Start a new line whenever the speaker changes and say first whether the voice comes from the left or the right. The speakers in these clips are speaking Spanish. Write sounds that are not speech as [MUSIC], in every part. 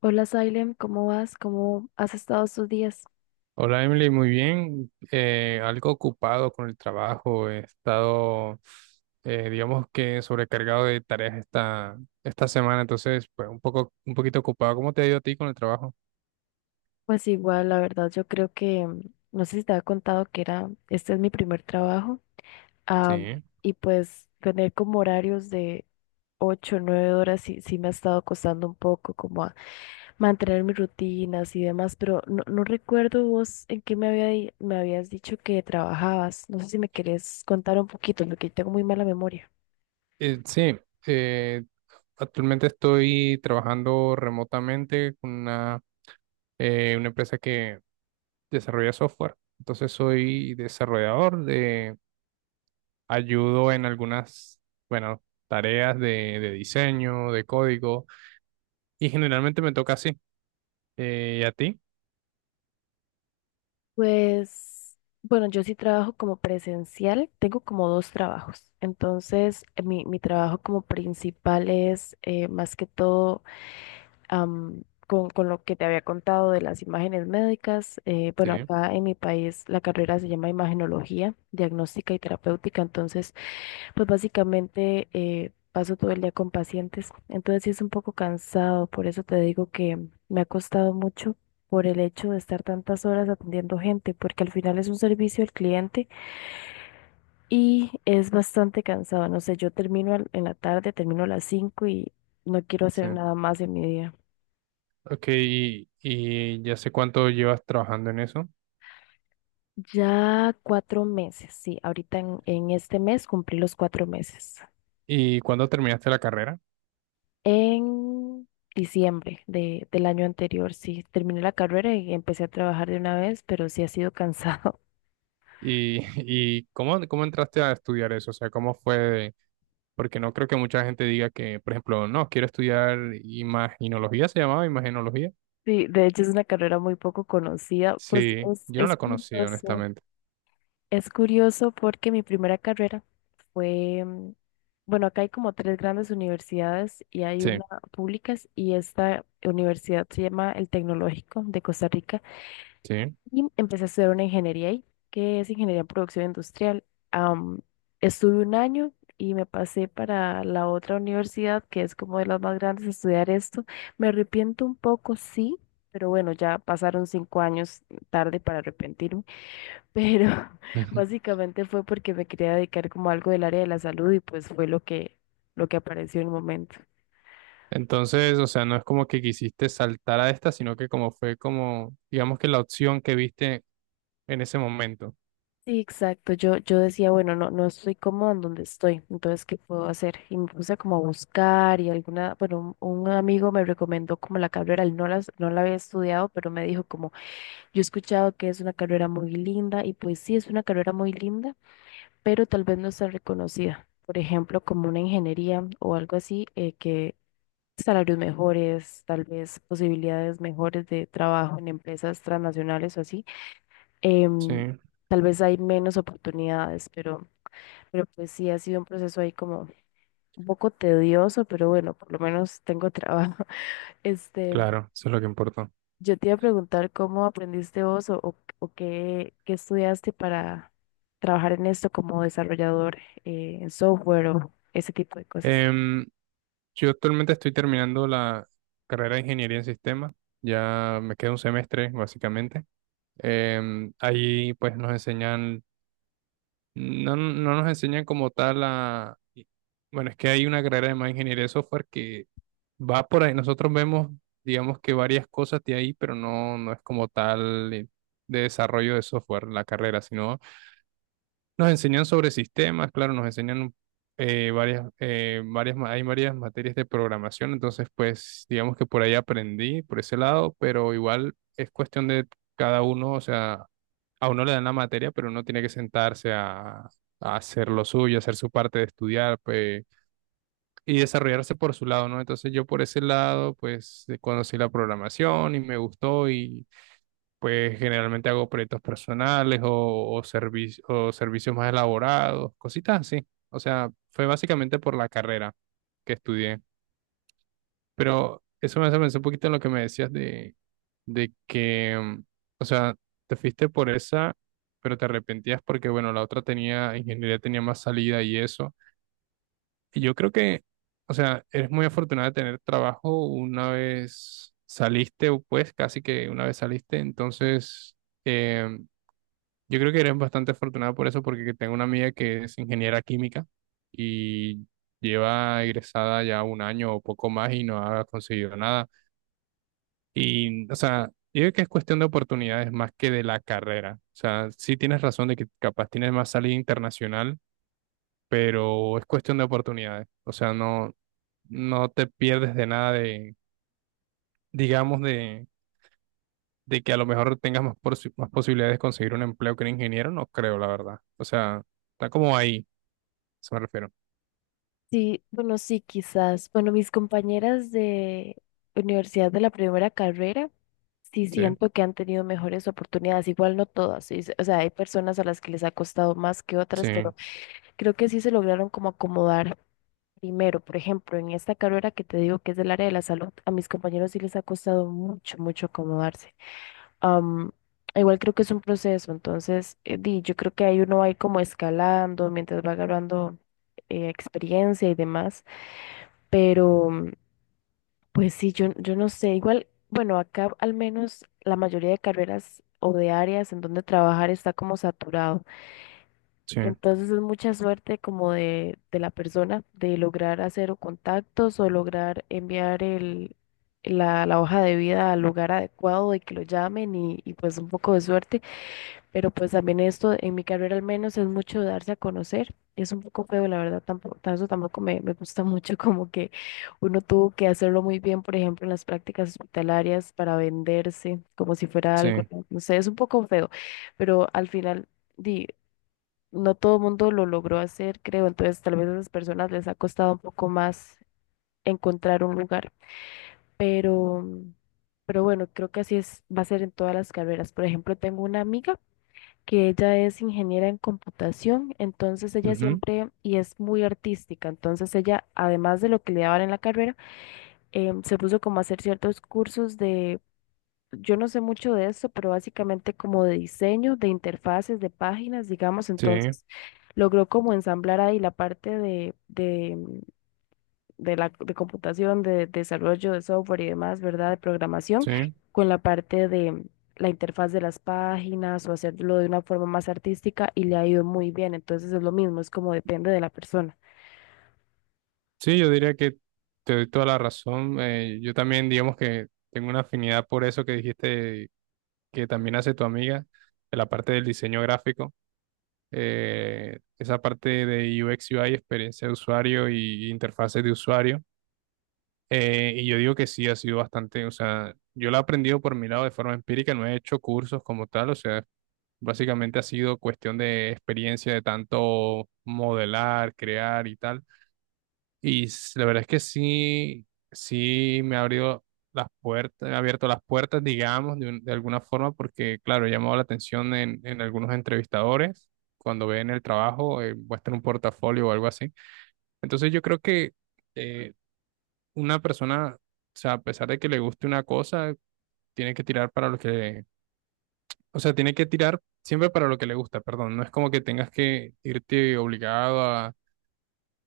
left: Hola, Salem, ¿cómo vas? ¿Cómo has estado estos días?
right: Hola Emily, muy bien. Algo ocupado con el trabajo. He estado, digamos que sobrecargado de tareas esta semana, entonces, pues un poquito ocupado. ¿Cómo te ha ido a ti con el trabajo?
left: Pues igual, la verdad, yo creo que no sé si te había contado que era, este es mi primer trabajo, ah,
right: Sí.
left: y pues tener como horarios de ocho, o 9 horas sí, sí me ha estado costando un poco como a mantener mis rutinas y demás, pero no, no recuerdo vos en qué me había, me habías dicho que trabajabas. No sé si me querés contar un poquito, porque tengo muy mala memoria.
right: Eh, sí, eh, Actualmente estoy trabajando remotamente con una empresa que desarrolla software. Entonces soy desarrollador de ayudo en bueno, tareas de diseño, de código. Y generalmente me toca así. ¿Y a ti?
left: Pues, bueno, yo sí trabajo como presencial, tengo como dos trabajos. Entonces, mi trabajo como principal es más que todo con lo que te había contado de las imágenes médicas.
right: Sí,
left: Bueno, acá en mi país la carrera se llama imagenología, diagnóstica y terapéutica. Entonces, pues básicamente paso todo el día con pacientes, entonces sí es un poco cansado, por eso te digo que me ha costado mucho por el hecho de estar tantas horas atendiendo gente, porque al final es un servicio al cliente y es bastante cansado. No sé, yo termino en la tarde, termino a las 5 y no quiero
right: sí.
left: hacer nada más en mi día.
right: Ok, y ya sé cuánto llevas trabajando en eso.
left: Ya 4 meses, sí, ahorita en este mes cumplí los 4 meses.
right: ¿Y cuándo terminaste la carrera?
left: En diciembre del año anterior, sí, terminé la carrera y empecé a trabajar de una vez, pero sí ha sido cansado. [LAUGHS]
right: ¿Y, [LAUGHS] y cómo entraste a estudiar eso? O sea, ¿cómo fue? Porque no creo que mucha gente diga que, por ejemplo, no, quiero estudiar imaginología, ¿se llamaba imaginología?
left: Sí, de hecho es una carrera muy poco conocida. Pues
right: Sí, yo no
left: es
right: la conocía,
left: curioso.
right: honestamente.
left: Es curioso porque mi primera carrera fue, bueno, acá hay como tres grandes universidades y hay
right: Sí,
left: una públicas y esta universidad se llama el Tecnológico de Costa Rica.
right: sí.
left: Y empecé a estudiar una ingeniería ahí, que es ingeniería en producción industrial. Am, Estuve 1 año y me pasé para la otra universidad, que es como de las más grandes, a estudiar esto. Me arrepiento un poco, sí, pero bueno, ya pasaron 5 años tarde para arrepentirme. Pero [LAUGHS]
right: Ujú.
left: básicamente fue porque me quería dedicar como a algo del área de la salud y pues fue lo que apareció en el momento.
right: [LAUGHS] Entonces, o sea, no es como que quisiste saltar a esta, sino que como fue como, digamos que la opción que viste en ese momento.
left: Sí, exacto. Yo decía, bueno, no, no estoy cómoda en donde estoy, entonces, ¿qué puedo hacer? Y me puse como a buscar y alguna, bueno, un amigo me recomendó como la carrera, él no no la había estudiado, pero me dijo como, yo he escuchado que es una carrera muy linda y pues sí, es una carrera muy linda, pero tal vez no está reconocida. Por ejemplo, como una ingeniería o algo así, que salarios mejores, tal vez posibilidades mejores de trabajo en empresas transnacionales o así
right: Sí,
left: em, tal vez hay menos oportunidades, pero pues sí ha sido un proceso ahí como un poco tedioso, pero bueno, por lo menos tengo trabajo. [LAUGHS] Este,
right: claro, eso es lo que importa.
left: yo te iba a preguntar cómo aprendiste vos o qué estudiaste para trabajar en esto como desarrollador en software o ese tipo de cosas.
right: Em, yo actualmente estoy terminando la carrera de ingeniería en sistemas. Ya me queda un semestre, básicamente. Ahí pues nos enseñan, no, no nos enseñan como tal a... Bueno, es que hay una carrera de más ingeniería de software que va por ahí. Nosotros vemos, digamos que varias cosas de ahí, pero no, no es como tal de desarrollo de software la carrera, sino... Nos enseñan sobre sistemas, claro, nos enseñan eh, varias, hay varias materias de programación, entonces pues digamos que por ahí aprendí, por ese lado, pero igual es cuestión de cada uno, o sea, a uno le dan la materia, pero uno tiene que sentarse a hacer lo suyo, hacer su parte de estudiar, pues, y desarrollarse por su lado, ¿no? Entonces yo por ese lado, pues conocí la programación y me gustó. Pues generalmente hago proyectos personales o o servicios más elaborados, cositas así. O sea, fue básicamente por la carrera que estudié. Pero eso me hace pensar un poquito en lo que me decías de que, o sea, te fuiste por esa, pero te arrepentías porque, bueno, la otra tenía, ingeniería tenía más salida y eso. Y yo creo o sea, eres muy afortunada de tener trabajo una vez saliste, o pues casi que una vez saliste, entonces... em, Yo creo que eres bastante afortunado por eso, porque tengo una amiga que es ingeniera química y lleva egresada ya un año o poco más y no ha conseguido nada. Y, o sea, yo creo que es cuestión de oportunidades más que de la carrera. O sea, sí tienes razón de que capaz tienes más salida internacional, pero es cuestión de oportunidades. O sea, no te pierdes de nada digamos, de que a lo mejor tengas más posibilidades de conseguir un empleo que un ingeniero, no creo, la verdad. O sea, está como ahí. Eso me refiero.
left: Sí, bueno, sí, quizás. Bueno, mis compañeras de universidad de la primera carrera, sí
right: Sí,
left: siento que han tenido mejores oportunidades. Igual no todas, sí, o sea, hay personas a las que les ha costado más que otras, pero
right: sí,
left: creo que sí se lograron como acomodar primero. Por ejemplo, en esta carrera que te digo que es del área de la salud, a mis compañeros sí les ha costado mucho, mucho acomodarse. Am, Igual creo que es un proceso, entonces, yo creo que ahí uno va a ir como escalando mientras va agarrando experiencia y demás. Pero pues sí, yo no sé, igual, bueno, acá al menos la mayoría de carreras o de áreas en donde trabajar está como saturado.
right: sí,
left: Entonces es mucha suerte como de la persona de lograr hacer o contactos o lograr enviar la hoja de vida al lugar adecuado y que lo llamen y pues un poco de suerte. Pero pues también esto, en mi carrera al menos, es mucho darse a conocer. Es un poco feo, la verdad, tampoco, eso tampoco me gusta [LAUGHS] mucho, como que uno tuvo que hacerlo muy bien, por ejemplo, en las prácticas hospitalarias para venderse, como si fuera algo,
right: sí,
left: no no sé, es un poco feo, pero al final, di, no todo el mundo lo logró hacer, creo, entonces tal vez a esas personas les ha costado un poco más encontrar un lugar, pero, pero bueno, creo que así es, va a ser en todas las carreras. Por ejemplo, tengo una amiga que ella es ingeniera en computación, entonces ella
right: ujú,
left: siempre, y es muy artística, entonces ella, además de lo que le daban en la carrera, se puso como a hacer ciertos cursos de, yo no sé mucho de esto, pero básicamente como de diseño, de interfaces, de páginas, digamos,
right: sí,
left: entonces logró como ensamblar ahí la parte de la de computación, de, desarrollo de software y demás, ¿verdad? De programación,
right: sí.
left: con la parte de la interfaz de las páginas o hacerlo de una forma más artística y le ha ido muy bien. Entonces es lo mismo, es como depende de la persona.
right: Sí, yo diría que te doy toda la razón. Yo también, digamos que tengo una afinidad por eso que dijiste que también hace tu amiga, de la parte del diseño gráfico, esa parte de UX, UI, experiencia de usuario y interfaces de usuario. Y yo digo que sí, ha sido bastante, o sea, yo lo he aprendido por mi lado de forma empírica, no he hecho cursos como tal, o sea, básicamente ha sido cuestión de experiencia, de tanto modelar, crear y tal. Y la verdad es que sí, sí me ha abierto las puertas, digamos, de alguna forma, porque claro, he llamado la atención en algunos entrevistadores cuando ven el trabajo, muestran un portafolio o algo así. Entonces yo creo que... eh, una persona, o sea, a pesar de que le guste una cosa, tiene que tirar para lo que, o sea, tiene que tirar siempre para lo que le gusta, perdón. No es como que tengas que irte obligado a,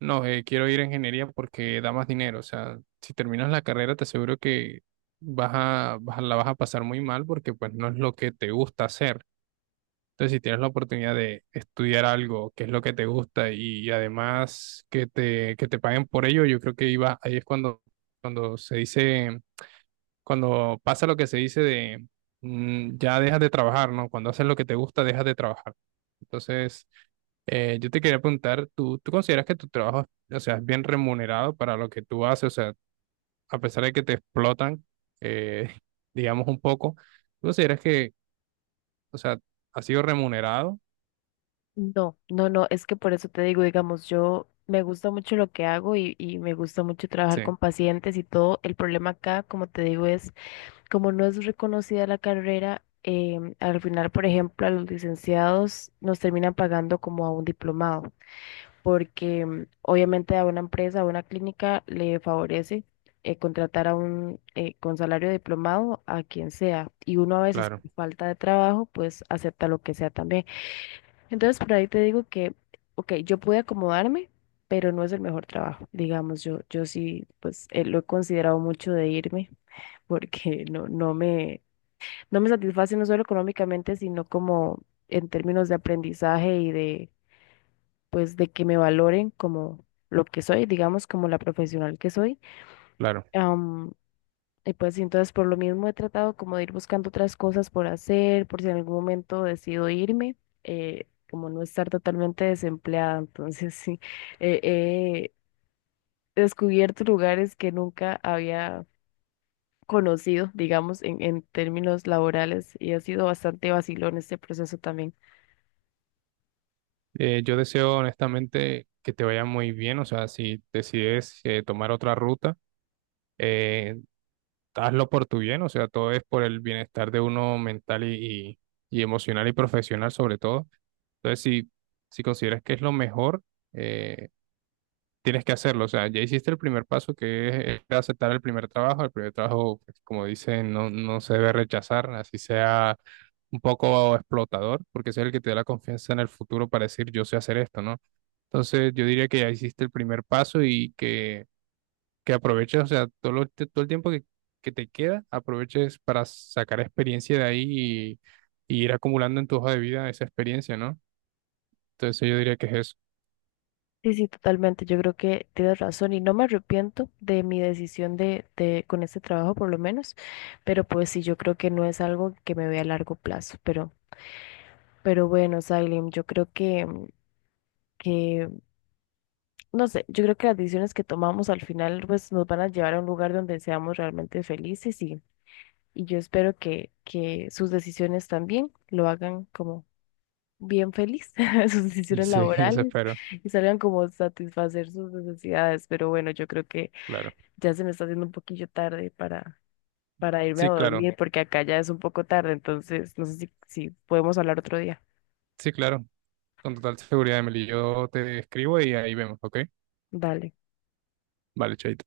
right: no, quiero ir a ingeniería porque da más dinero. O sea, si terminas la carrera, te aseguro que la vas a pasar muy mal porque pues no es lo que te gusta hacer. Entonces, si tienes la oportunidad de estudiar algo que es lo que te gusta y, además que que te paguen por ello, yo creo que iba, ahí es cuando se dice cuando pasa lo que se dice de mm, ya dejas de trabajar, ¿no? Cuando haces lo que te gusta, dejas de trabajar. Entonces, yo te quería preguntar, tú consideras que tu trabajo, o sea, es bien remunerado para lo que tú haces? O sea, a pesar de que te explotan, eh, [LAUGHS] digamos un poco, ¿tú consideras que, o sea, ha sido remunerado?
left: No, no, no, es que por eso te digo, digamos, yo me gusta mucho lo que hago y me gusta mucho trabajar
right: Sí,
left: con pacientes y todo. El problema acá, como te digo, es como no es reconocida la carrera, al final, por ejemplo, a los licenciados nos terminan pagando como a un diplomado. Porque obviamente a una empresa, a una clínica le favorece contratar a un con salario diplomado a quien sea y uno a veces
right: claro,
left: por falta de trabajo pues acepta lo que sea también. Entonces por ahí te digo que, ok, yo pude acomodarme, pero no es el mejor trabajo, digamos, yo sí pues lo he considerado mucho de irme [LAUGHS] porque no me, no me satisface no solo económicamente, sino como en términos de aprendizaje y de pues de que me valoren como lo que soy, digamos, como la profesional que soy.
right: claro.
left: Am, y pues y entonces por lo mismo he tratado como de ir buscando otras cosas por hacer, por si en algún momento decido irme, como no estar totalmente desempleada. Entonces [LAUGHS] sí, eh, he descubierto lugares que nunca había conocido, digamos, en términos laborales y ha sido bastante vacilón este proceso también.
right: Yo deseo honestamente que te vaya muy bien, o sea, si decides tomar otra ruta, eh, hazlo por tu bien, o sea, todo es por el bienestar de uno mental y y emocional y profesional sobre todo. Entonces, si consideras que es lo mejor, eh, tienes que hacerlo. O sea, ya hiciste el primer paso, que es aceptar el primer trabajo. El primer trabajo, pues, como dicen, no se debe rechazar, así sea un poco explotador, porque ese es el que te da la confianza en el futuro para decir, yo sé hacer esto, ¿no? Entonces, yo diría que ya hiciste el primer paso y que aproveches, o sea, todo el tiempo que te queda, aproveches para sacar experiencia de ahí y, y ir acumulando en tu hoja de vida esa experiencia, ¿no? Entonces yo diría que es eso.
left: Sí, sí, totalmente. Yo creo que tienes razón y no me arrepiento de mi decisión de con este trabajo por lo menos, pero pues sí, yo creo que no es algo que me vea a largo plazo, pero bueno, Salim, yo creo que, no sé, yo creo que las decisiones que tomamos al final pues nos van a llevar a un lugar donde seamos realmente felices y yo espero que sus decisiones también lo hagan como bien feliz, [LAUGHS] sus decisiones
right: Sí, [LAUGHS] eso
left: laborales
right: espero,
left: y salgan como satisfacer sus necesidades, pero bueno, yo creo que
right: claro.
left: ya se me está haciendo un poquillo tarde para irme a
right: Sí,
left: dormir porque acá ya es un poco tarde, entonces no sé si, si podemos hablar otro día.
right: sí, claro, con total seguridad, Emily. Yo te escribo y ahí vemos, ¿ok?
left: Dale.
right: Vale, chaito.